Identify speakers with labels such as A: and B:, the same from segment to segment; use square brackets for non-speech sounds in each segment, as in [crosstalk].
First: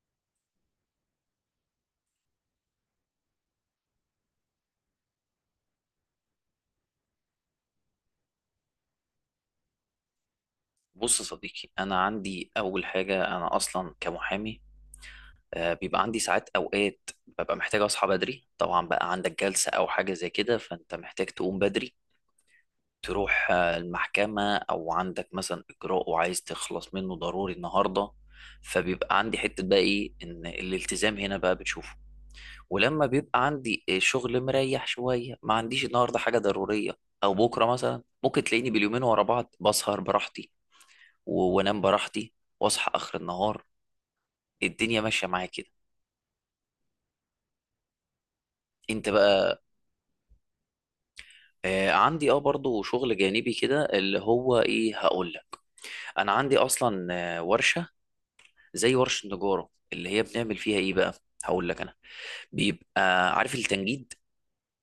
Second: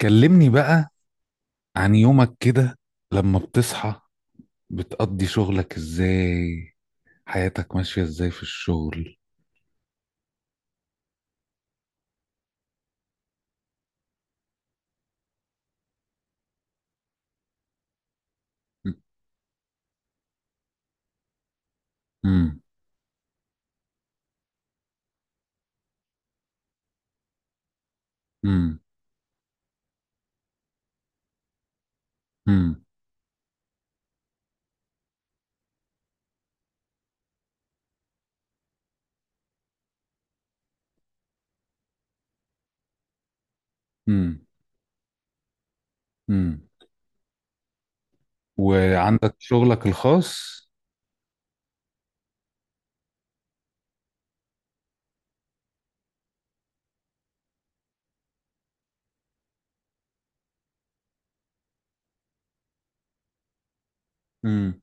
A: كلمني بقى عن يومك كده، لما بتصحى بتقضي شغلك ازاي؟ حياتك ماشية ازاي في الشغل؟
B: بص يا صديقي، انا عندي اول حاجه انا اصلا كمحامي. بيبقى عندي ساعات اوقات ببقى محتاج اصحى بدري. طبعا بقى عندك جلسه او حاجه زي كده، فانت محتاج تقوم بدري
A: امم.
B: تروح المحكمه، او عندك مثلا اجراء وعايز تخلص منه ضروري النهارده.
A: امم.
B: فبيبقى عندي حته بقى ايه، ان الالتزام هنا بقى بتشوفه.
A: امم.
B: ولما بيبقى عندي شغل مريح شويه، ما عنديش النهارده حاجه ضروريه، او بكره مثلا، ممكن تلاقيني باليومين ورا بعض بسهر براحتي وانام براحتي واصحى اخر النهار.
A: امم.
B: الدنيا ماشيه معايا كده.
A: امم.
B: انت
A: وعندك
B: بقى.
A: شغلك الخاص؟
B: آه، عندي برضو شغل جانبي كده اللي هو ايه، هقول لك. انا عندي اصلا آه ورشه، زي ورشه نجاره اللي هي بنعمل فيها ايه بقى، هقول لك انا. بيبقى عارف التنجيد
A: امم.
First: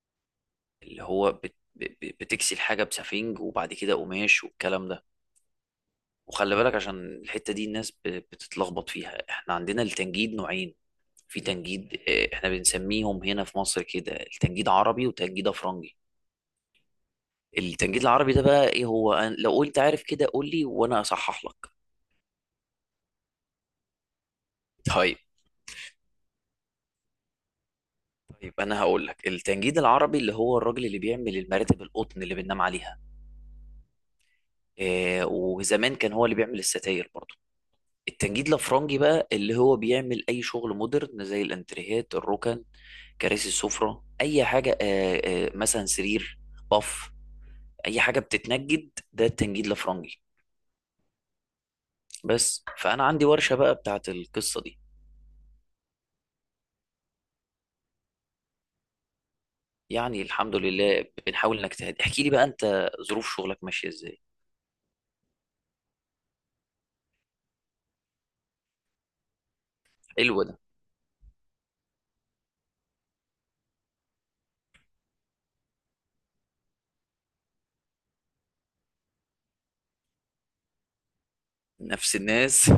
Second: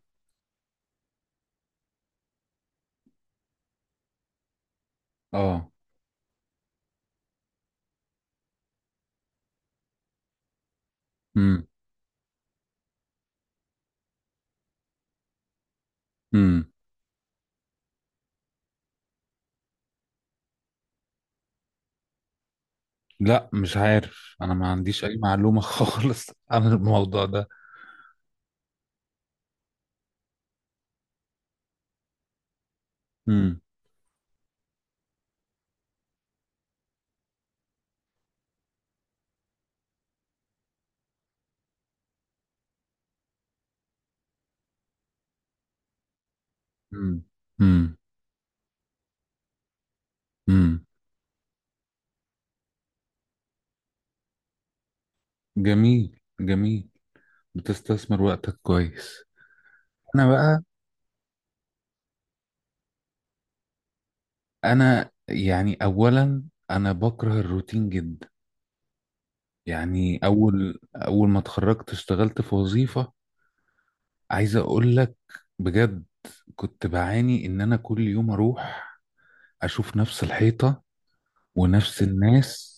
B: اللي هو بتكسي الحاجه بسفنج وبعد كده قماش والكلام ده.
A: اه.
B: وخلي بالك، عشان الحتة دي الناس بتتلخبط فيها. احنا عندنا التنجيد نوعين، في
A: امم.
B: تنجيد احنا بنسميهم هنا في مصر كده التنجيد عربي وتنجيد افرنجي.
A: امم.
B: التنجيد العربي ده بقى ايه هو؟ لو قلت عارف كده قول لي وانا اصحح لك.
A: لا، مش عارف، انا ما عنديش اي
B: طيب،
A: معلومة [laughs] خالص عن الموضوع ده.
B: طيب انا هقول لك. التنجيد العربي اللي هو الراجل اللي بيعمل المراتب القطن اللي بننام عليها.
A: امم.
B: آه، وزمان كان هو اللي بيعمل الستاير برضه. التنجيد الافرنجي بقى اللي هو بيعمل اي شغل مودرن، زي الانتريهات الركن، كراسي السفرة، أي حاجة، مثلا سرير، بف
A: امم. امم.
B: أي حاجة بتتنجد، ده التنجيد الأفرنجي.
A: امم.
B: بس، فأنا عندي ورشة بقى بتاعت القصة دي.
A: جميل، جميل. بتستثمر وقتك كويس.
B: يعني
A: انا
B: الحمد
A: بقى،
B: لله بنحاول نجتهد. احكي لي بقى أنت، ظروف شغلك ماشية إزاي؟
A: انا يعني اولا، انا بكره الروتين جدا. يعني
B: حلو ده.
A: اول ما اتخرجت اشتغلت في وظيفة. عايز اقول لك بجد، كنت بعاني ان انا كل يوم اروح اشوف نفس الحيطة ونفس
B: نفس
A: الناس.
B: الناس.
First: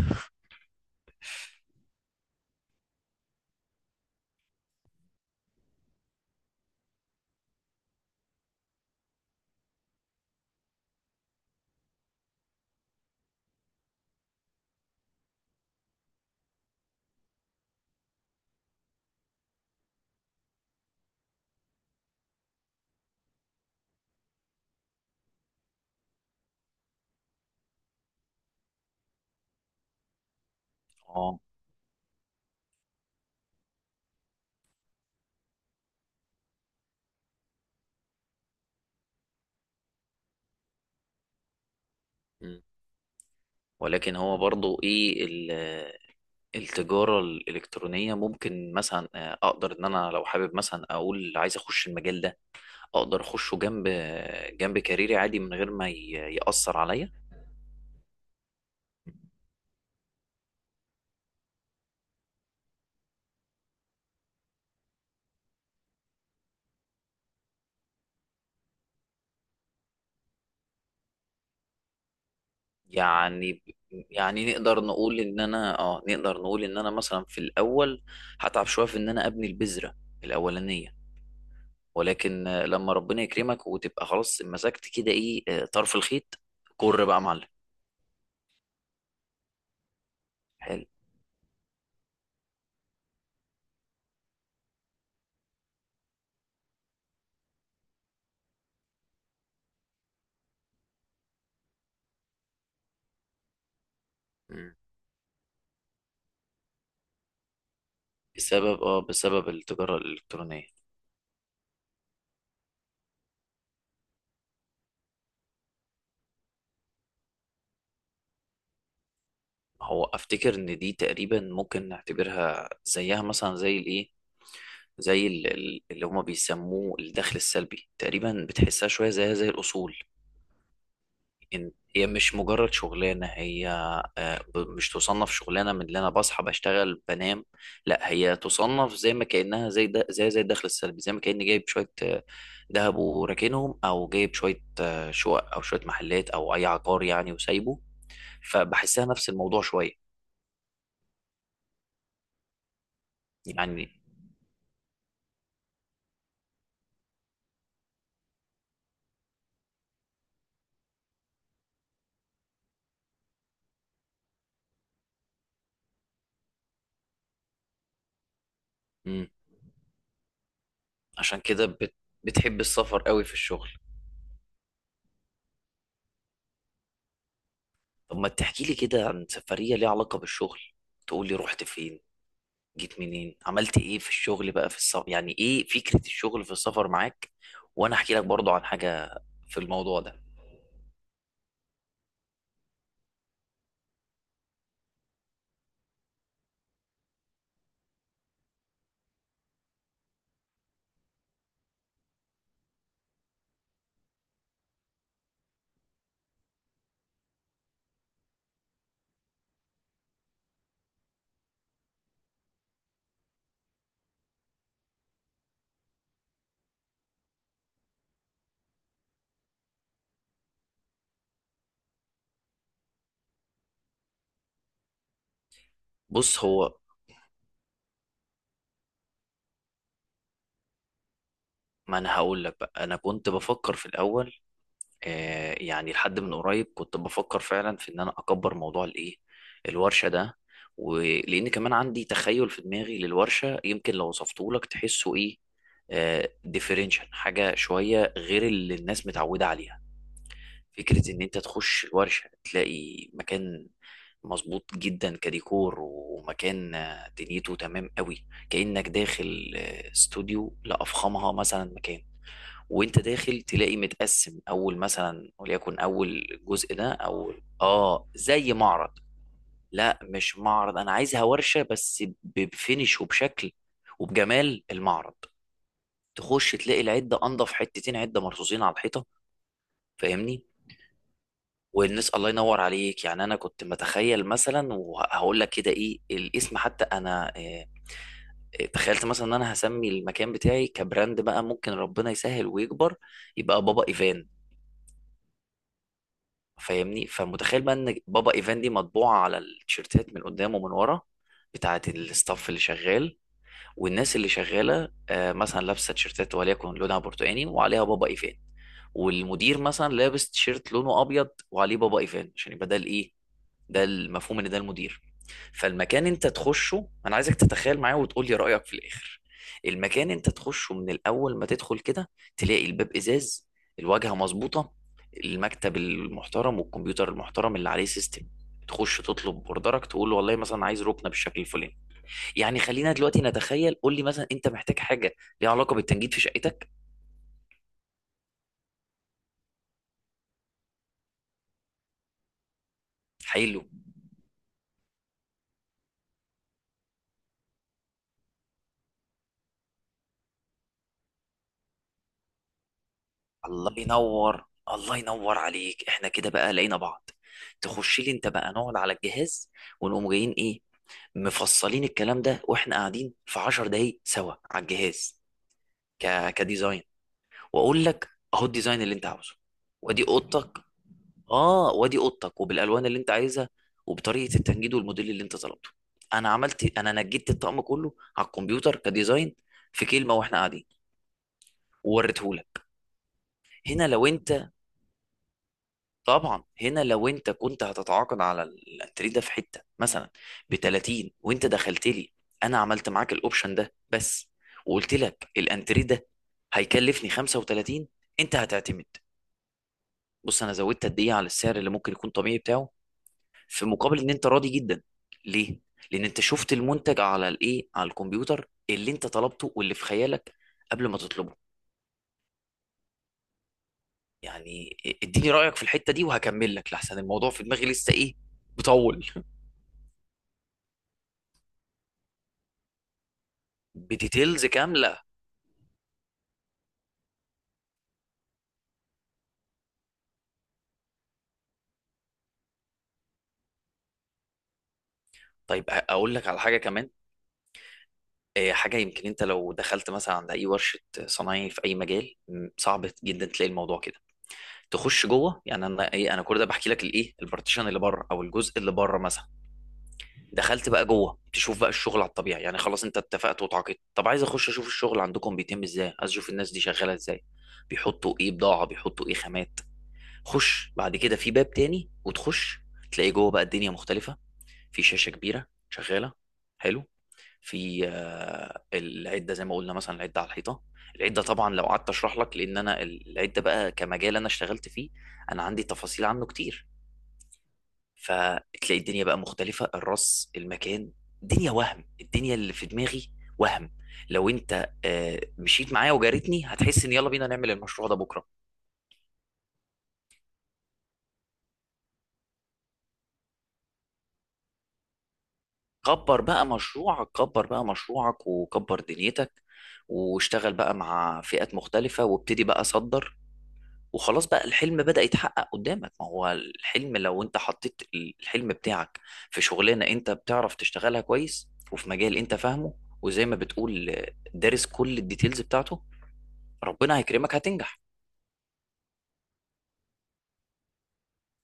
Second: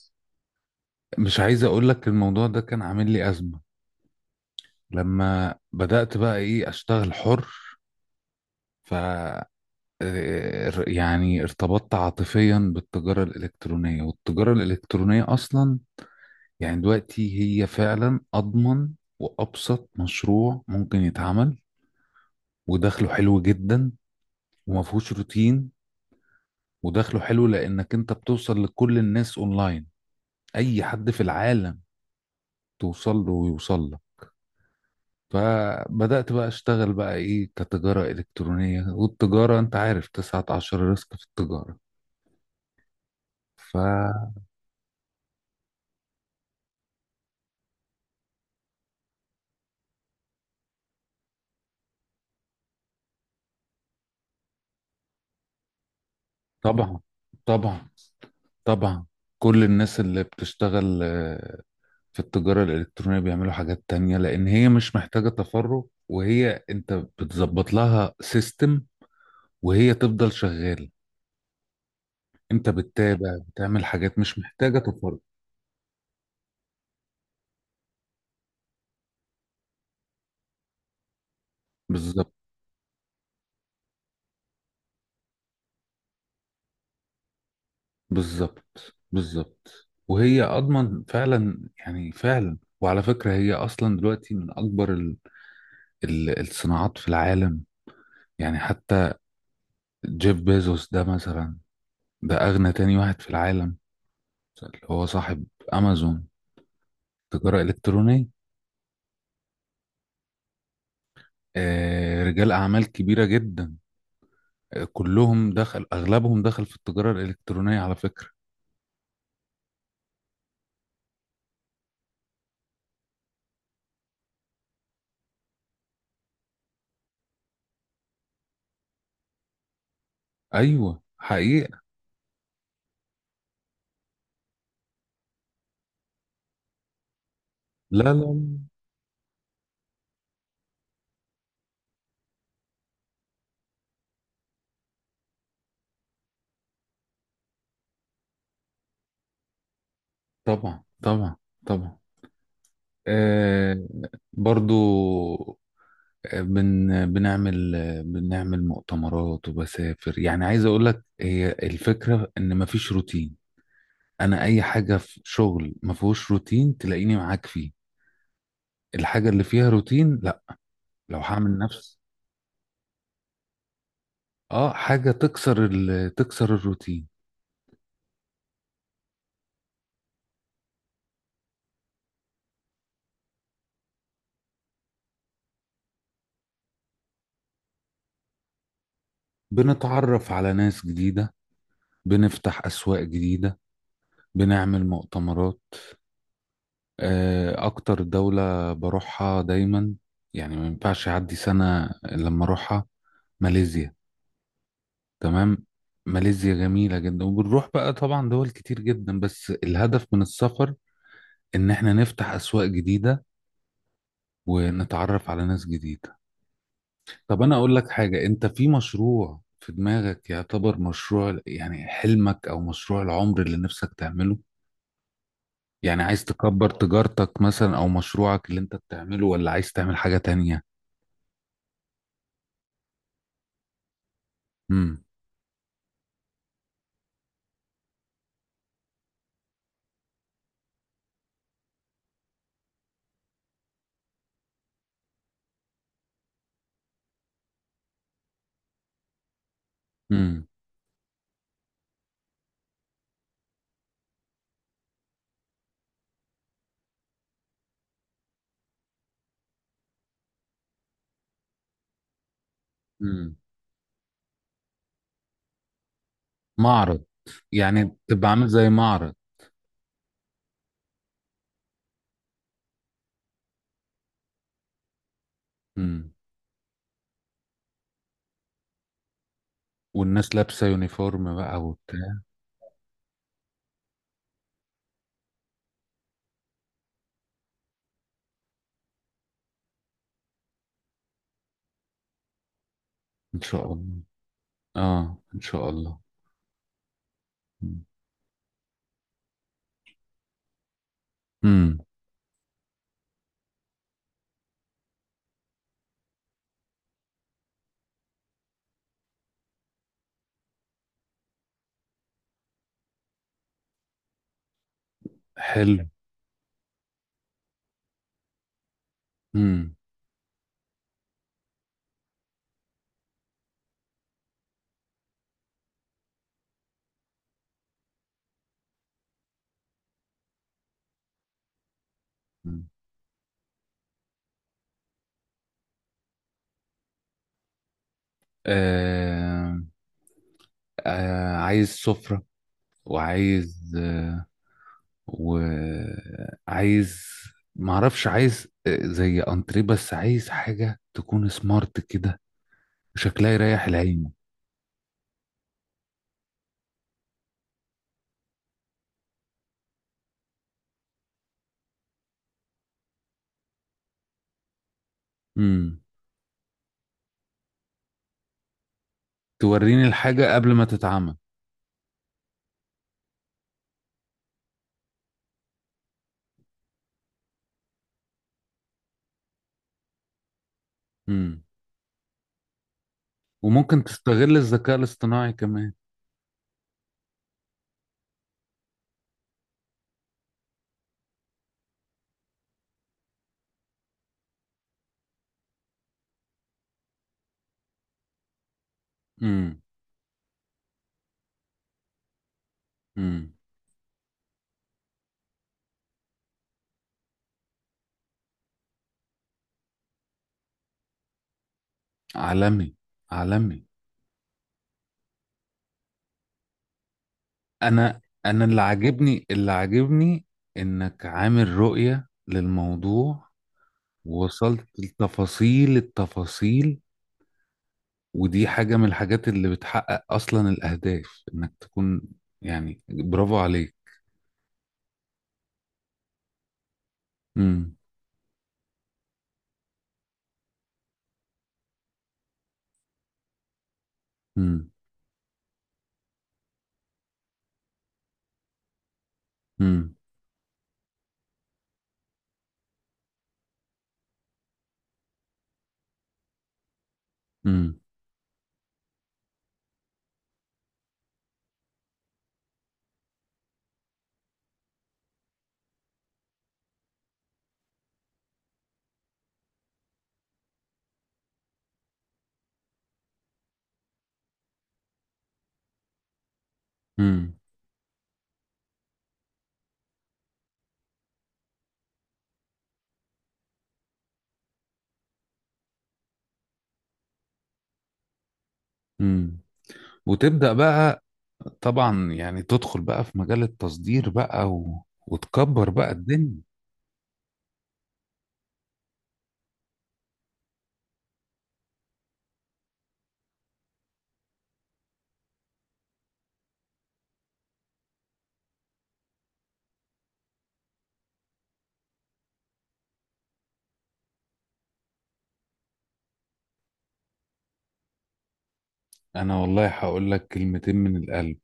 A: مش عايز اقول لك، الموضوع ده كان عامل لي ازمة. لما بدأت بقى ايه اشتغل حر. ف يعني ارتبطت عاطفيا بالتجارة الإلكترونية. والتجارة الإلكترونية أصلا يعني دلوقتي هي فعلا أضمن وأبسط مشروع ممكن يتعمل، ودخله حلو جدا وما فيهوش روتين. ودخله حلو لأنك أنت بتوصل لكل الناس أونلاين، أي حد في
B: اه.
A: العالم توصل له ويوصل له. فبدأت بقى أشتغل بقى إيه كتجارة إلكترونية. والتجارة أنت عارف 19 ريسك في التجارة.
B: مم. ولكن
A: فطبعا،
B: هو برضو إيه التجارة الإلكترونية، ممكن مثلا أقدر إن أنا لو حابب مثلا أقول عايز أخش المجال ده؟ أقدر أخشه جنب جنب كاريري عادي من غير ما يأثر عليا.
A: طبعا، طبعا، كل الناس اللي بتشتغل في التجارة الإلكترونية بيعملوا حاجات تانية لأن هي مش محتاجة تفرغ. وهي أنت بتظبط لها سيستم وهي تفضل شغالة. أنت بتتابع
B: يعني
A: بتعمل حاجات مش
B: يعني
A: محتاجة
B: نقدر
A: تفرغ.
B: نقول ان انا نقدر نقول ان انا مثلا في الاول هتعب شويه في ان انا ابني البذره الاولانيه،
A: بالظبط،
B: ولكن لما ربنا يكرمك وتبقى خلاص مسكت كده ايه، طرف الخيط، كر بقى يا معلم.
A: بالظبط، بالظبط. وهي
B: حلو.
A: أضمن فعلا، يعني فعلا. وعلى فكرة هي أصلا دلوقتي من أكبر ال ال الصناعات في العالم. يعني حتى جيف بيزوس ده مثلا، ده أغنى تاني واحد في العالم،
B: مم.
A: اللي هو صاحب أمازون، تجارة إلكترونية.
B: بسبب بسبب التجاره الالكترونيه.
A: رجال أعمال كبيرة جدا. كلهم دخل أغلبهم دخل في التجارة الإلكترونية على فكرة.
B: هو افتكر ان دي تقريبا ممكن نعتبرها زيها مثلا زي الايه، زي اللي هما بيسموه الدخل السلبي. تقريبا بتحسها شويه زيها زي الاصول.
A: أيوة، حقيقة.
B: هي مش مجرد شغلانة، هي مش تصنف شغلانة من اللي أنا بصحى بشتغل بنام.
A: لا،
B: لا،
A: لا،
B: هي
A: لا.
B: تصنف زي ما كأنها زي ده زي زي الدخل السلبي، زي ما كأني جايب شوية دهب وراكنهم، أو جايب شوية شقق أو شوية محلات أو أي عقار يعني وسايبه. فبحسها نفس الموضوع شوية.
A: طبعا، طبعا، طبعا. آه.
B: يعني.
A: برضو. بنعمل، بنعمل مؤتمرات وبسافر. يعني عايز أقول لك، هي الفكرة إن مفيش روتين. أنا أي حاجة في شغل مفهوش روتين تلاقيني معاك فيه،
B: مم.
A: الحاجة اللي فيها روتين لا. لو
B: عشان
A: هعمل
B: كده
A: نفس
B: بتحب السفر قوي في الشغل.
A: اه حاجة تكسر الروتين.
B: طب ما تحكي لي كده عن سفرية ليها علاقة بالشغل، تقول لي رحت فين، جيت منين، عملت ايه في الشغل بقى في السفر، يعني ايه فكرة الشغل في السفر معاك، وانا احكي لك برضو عن حاجة في الموضوع ده.
A: بنتعرف على ناس جديدة، بنفتح أسواق جديدة، بنعمل مؤتمرات. أكتر دولة بروحها دايما، يعني ما ينفعش يعدي سنة إلا لما أروحها، ماليزيا. تمام. ماليزيا جميلة جدا، وبنروح بقى طبعا دول كتير جدا، بس الهدف من السفر إن إحنا نفتح أسواق جديدة ونتعرف على ناس جديدة. طب أنا أقول لك حاجة، أنت في مشروع في دماغك يعتبر مشروع، يعني حلمك أو مشروع العمر اللي نفسك تعمله؟ يعني عايز
B: بص
A: تكبر
B: هو،
A: تجارتك مثلا او مشروعك اللي انت بتعمله، ولا عايز تعمل حاجة تانية؟
B: ما انا هقول لك بقى، انا كنت بفكر في الاول
A: امم.
B: آه، يعني لحد من قريب كنت بفكر فعلا في ان انا اكبر موضوع الايه، الورشة ده. ولان كمان عندي تخيل في دماغي للورشة، يمكن لو وصفته لك تحسه ايه، آه، ديفرنشال، حاجة شوية غير اللي الناس متعودة عليها.
A: امم.
B: فكرة إن أنت تخش الورشة تلاقي مكان مظبوط جدا كديكور، ومكان دنيته تمام قوي، كأنك داخل استوديو لأفخمها مثلا مكان. وأنت
A: امم.
B: داخل تلاقي متقسم، أول مثلا وليكن، أول جزء ده
A: معرض.
B: أول
A: يعني تبقى عامل
B: زي
A: زي
B: معرض.
A: معرض؟
B: لا مش معرض، أنا عايزها ورشة بس بفينش وبشكل وبجمال المعرض.
A: امم.
B: تخش تلاقي العدة أنضف حتتين، عدة مرصوصين على الحيطة.
A: والناس
B: فاهمني؟
A: لابسة يونيفورم بقى
B: والناس
A: وبتاع؟
B: الله ينور عليك، يعني انا كنت متخيل مثلا، وهقول لك كده ايه الاسم حتى انا تخيلت مثلا ان انا هسمي المكان بتاعي كبراند بقى، ممكن ربنا يسهل ويكبر،
A: ان
B: يبقى
A: شاء
B: بابا
A: الله.
B: ايفان.
A: اه، ان شاء الله.
B: فاهمني؟ فمتخيل بقى
A: امم.
B: ان بابا ايفان دي مطبوعة على التيشيرتات من قدام ومن ورا،
A: امم.
B: بتاعة الستاف اللي شغال. والناس اللي شغالة مثلا لابسة تيشيرتات وليكن لونها برتقاني وعليها بابا ايفان، والمدير مثلا لابس تيشيرت لونه ابيض وعليه بابا ايفان، عشان يبقى ده الايه، ده المفهوم ان ده المدير.
A: حلو.
B: فالمكان انت تخشه، انا عايزك تتخيل معايا وتقول لي رأيك في الاخر.
A: امم.
B: المكان انت تخشه من الاول، ما تدخل كده تلاقي الباب ازاز، الواجهة مظبوطة، المكتب المحترم والكمبيوتر المحترم اللي عليه سيستم. تخش تطلب اوردرك، تقول له والله مثلا عايز ركنه بالشكل الفلاني. يعني خلينا دلوقتي نتخيل، قول لي مثلا انت محتاج حاجه ليها علاقه بالتنجيد في شقتك.
A: آه. عايز سفرة،
B: حلو.
A: وعايز، وعايز، معرفش، عايز زي انتريه، بس عايز حاجة تكون سمارت كده، شكلها يريح
B: الله
A: العين.
B: ينور، الله ينور عليك. احنا كده بقى لقينا بعض. تخش لي انت بقى، نقعد على الجهاز ونقوم جايين ايه، مفصلين الكلام ده واحنا قاعدين في 10 دقايق سوا على الجهاز
A: امم.
B: كديزاين، واقول لك اهو الديزاين اللي انت عاوزه.
A: توريني
B: وادي
A: الحاجة قبل
B: اوضتك.
A: ما تتعمل.
B: اه وادي اوضتك، وبالالوان اللي انت عايزها، وبطريقه التنجيد والموديل اللي انت طلبته. انا عملت، انا نجدت الطقم كله على الكمبيوتر كديزاين في كلمه واحنا قاعدين،
A: امم.
B: ووريته لك.
A: وممكن
B: هنا لو
A: تستغل
B: انت،
A: الذكاء الاصطناعي كمان.
B: طبعا هنا لو انت كنت هتتعاقد على التري ده في حته مثلا ب 30، وانت دخلت لي انا عملت معاك الاوبشن ده بس، وقلت لك الانتري ده هيكلفني 35، انت هتعتمد.
A: امم.
B: بص، انا زودت قد ايه على السعر اللي ممكن يكون طبيعي بتاعه،
A: امم.
B: في مقابل ان انت راضي جدا. ليه؟ لان انت شفت المنتج على الايه، على الكمبيوتر، اللي انت طلبته واللي في خيالك قبل ما تطلبه.
A: عالمي، عالمي.
B: يعني اديني رايك في الحته دي وهكمل لك، لحسن الموضوع في دماغي لسه
A: انا
B: ايه،
A: انا اللي
B: بطول،
A: عاجبني، اللي عاجبني انك عامل رؤية للموضوع،
B: بديتيلز
A: ووصلت
B: كامله.
A: لتفاصيل التفاصيل. ودي حاجة من الحاجات اللي بتحقق اصلا الاهداف انك تكون، يعني برافو عليك.
B: طيب، اقول لك على حاجه كمان.
A: امم.
B: حاجه يمكن انت لو دخلت مثلا عند اي ورشه صنايعي في اي مجال صعب جدا تلاقي الموضوع كده.
A: امم.
B: تخش جوه، يعني انا ايه، انا كل ده بحكي لك الايه، البارتيشن اللي بره او الجزء اللي بره مثلا.
A: امم.
B: دخلت بقى جوه تشوف بقى الشغل على الطبيعي، يعني خلاص انت اتفقت وتعاقدت، طب عايز اخش اشوف الشغل عندكم بيتم ازاي، عايز اشوف الناس دي شغاله ازاي، بيحطوا ايه بضاعه، بيحطوا ايه خامات. خش بعد كده في باب تاني وتخش، تلاقي جوه بقى الدنيا مختلفه. في شاشه كبيره شغاله. حلو. في العده زي ما قلنا، مثلا العده على الحيطه. العده طبعا لو قعدت اشرح لك، لان انا العده بقى كمجال انا اشتغلت فيه، انا عندي تفاصيل عنه كتير.
A: امم.
B: فتلاقي الدنيا بقى مختلفه، الرص، المكان، الدنيا. وهم الدنيا اللي في دماغي، وهم. لو انت مشيت معايا وجارتني، هتحس ان يلا بينا نعمل المشروع ده بكره.
A: امم. وتبدأ بقى، طبعا يعني تدخل بقى في مجال التصدير بقى، وتكبر بقى
B: كبر
A: الدنيا.
B: بقى مشروعك، كبر بقى مشروعك وكبر دنيتك، واشتغل بقى مع فئات مختلفة، وابتدي بقى صدر، وخلاص بقى الحلم بدأ يتحقق قدامك. ما هو الحلم لو انت حطيت الحلم بتاعك في شغلانة انت بتعرف تشتغلها كويس، وفي مجال انت فاهمه، وزي ما بتقول دارس كل الديتيلز بتاعته، ربنا هيكرمك هتنجح.
A: انا والله هقول لك كلمتين من القلب،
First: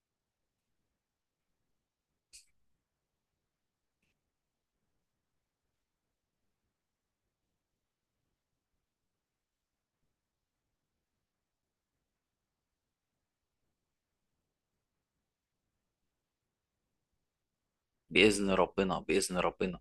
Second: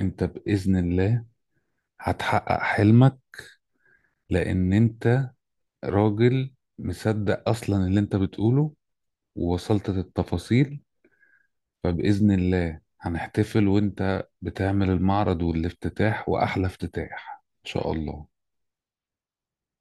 A: انت بإذن الله هتحقق حلمك، لان انت راجل مصدق اصلا اللي انت بتقوله، ووصلت للتفاصيل. فبإذن الله هنحتفل وانت بتعمل المعرض والافتتاح، واحلى افتتاح ان شاء الله.
B: بإذن ربنا، بإذن ربنا.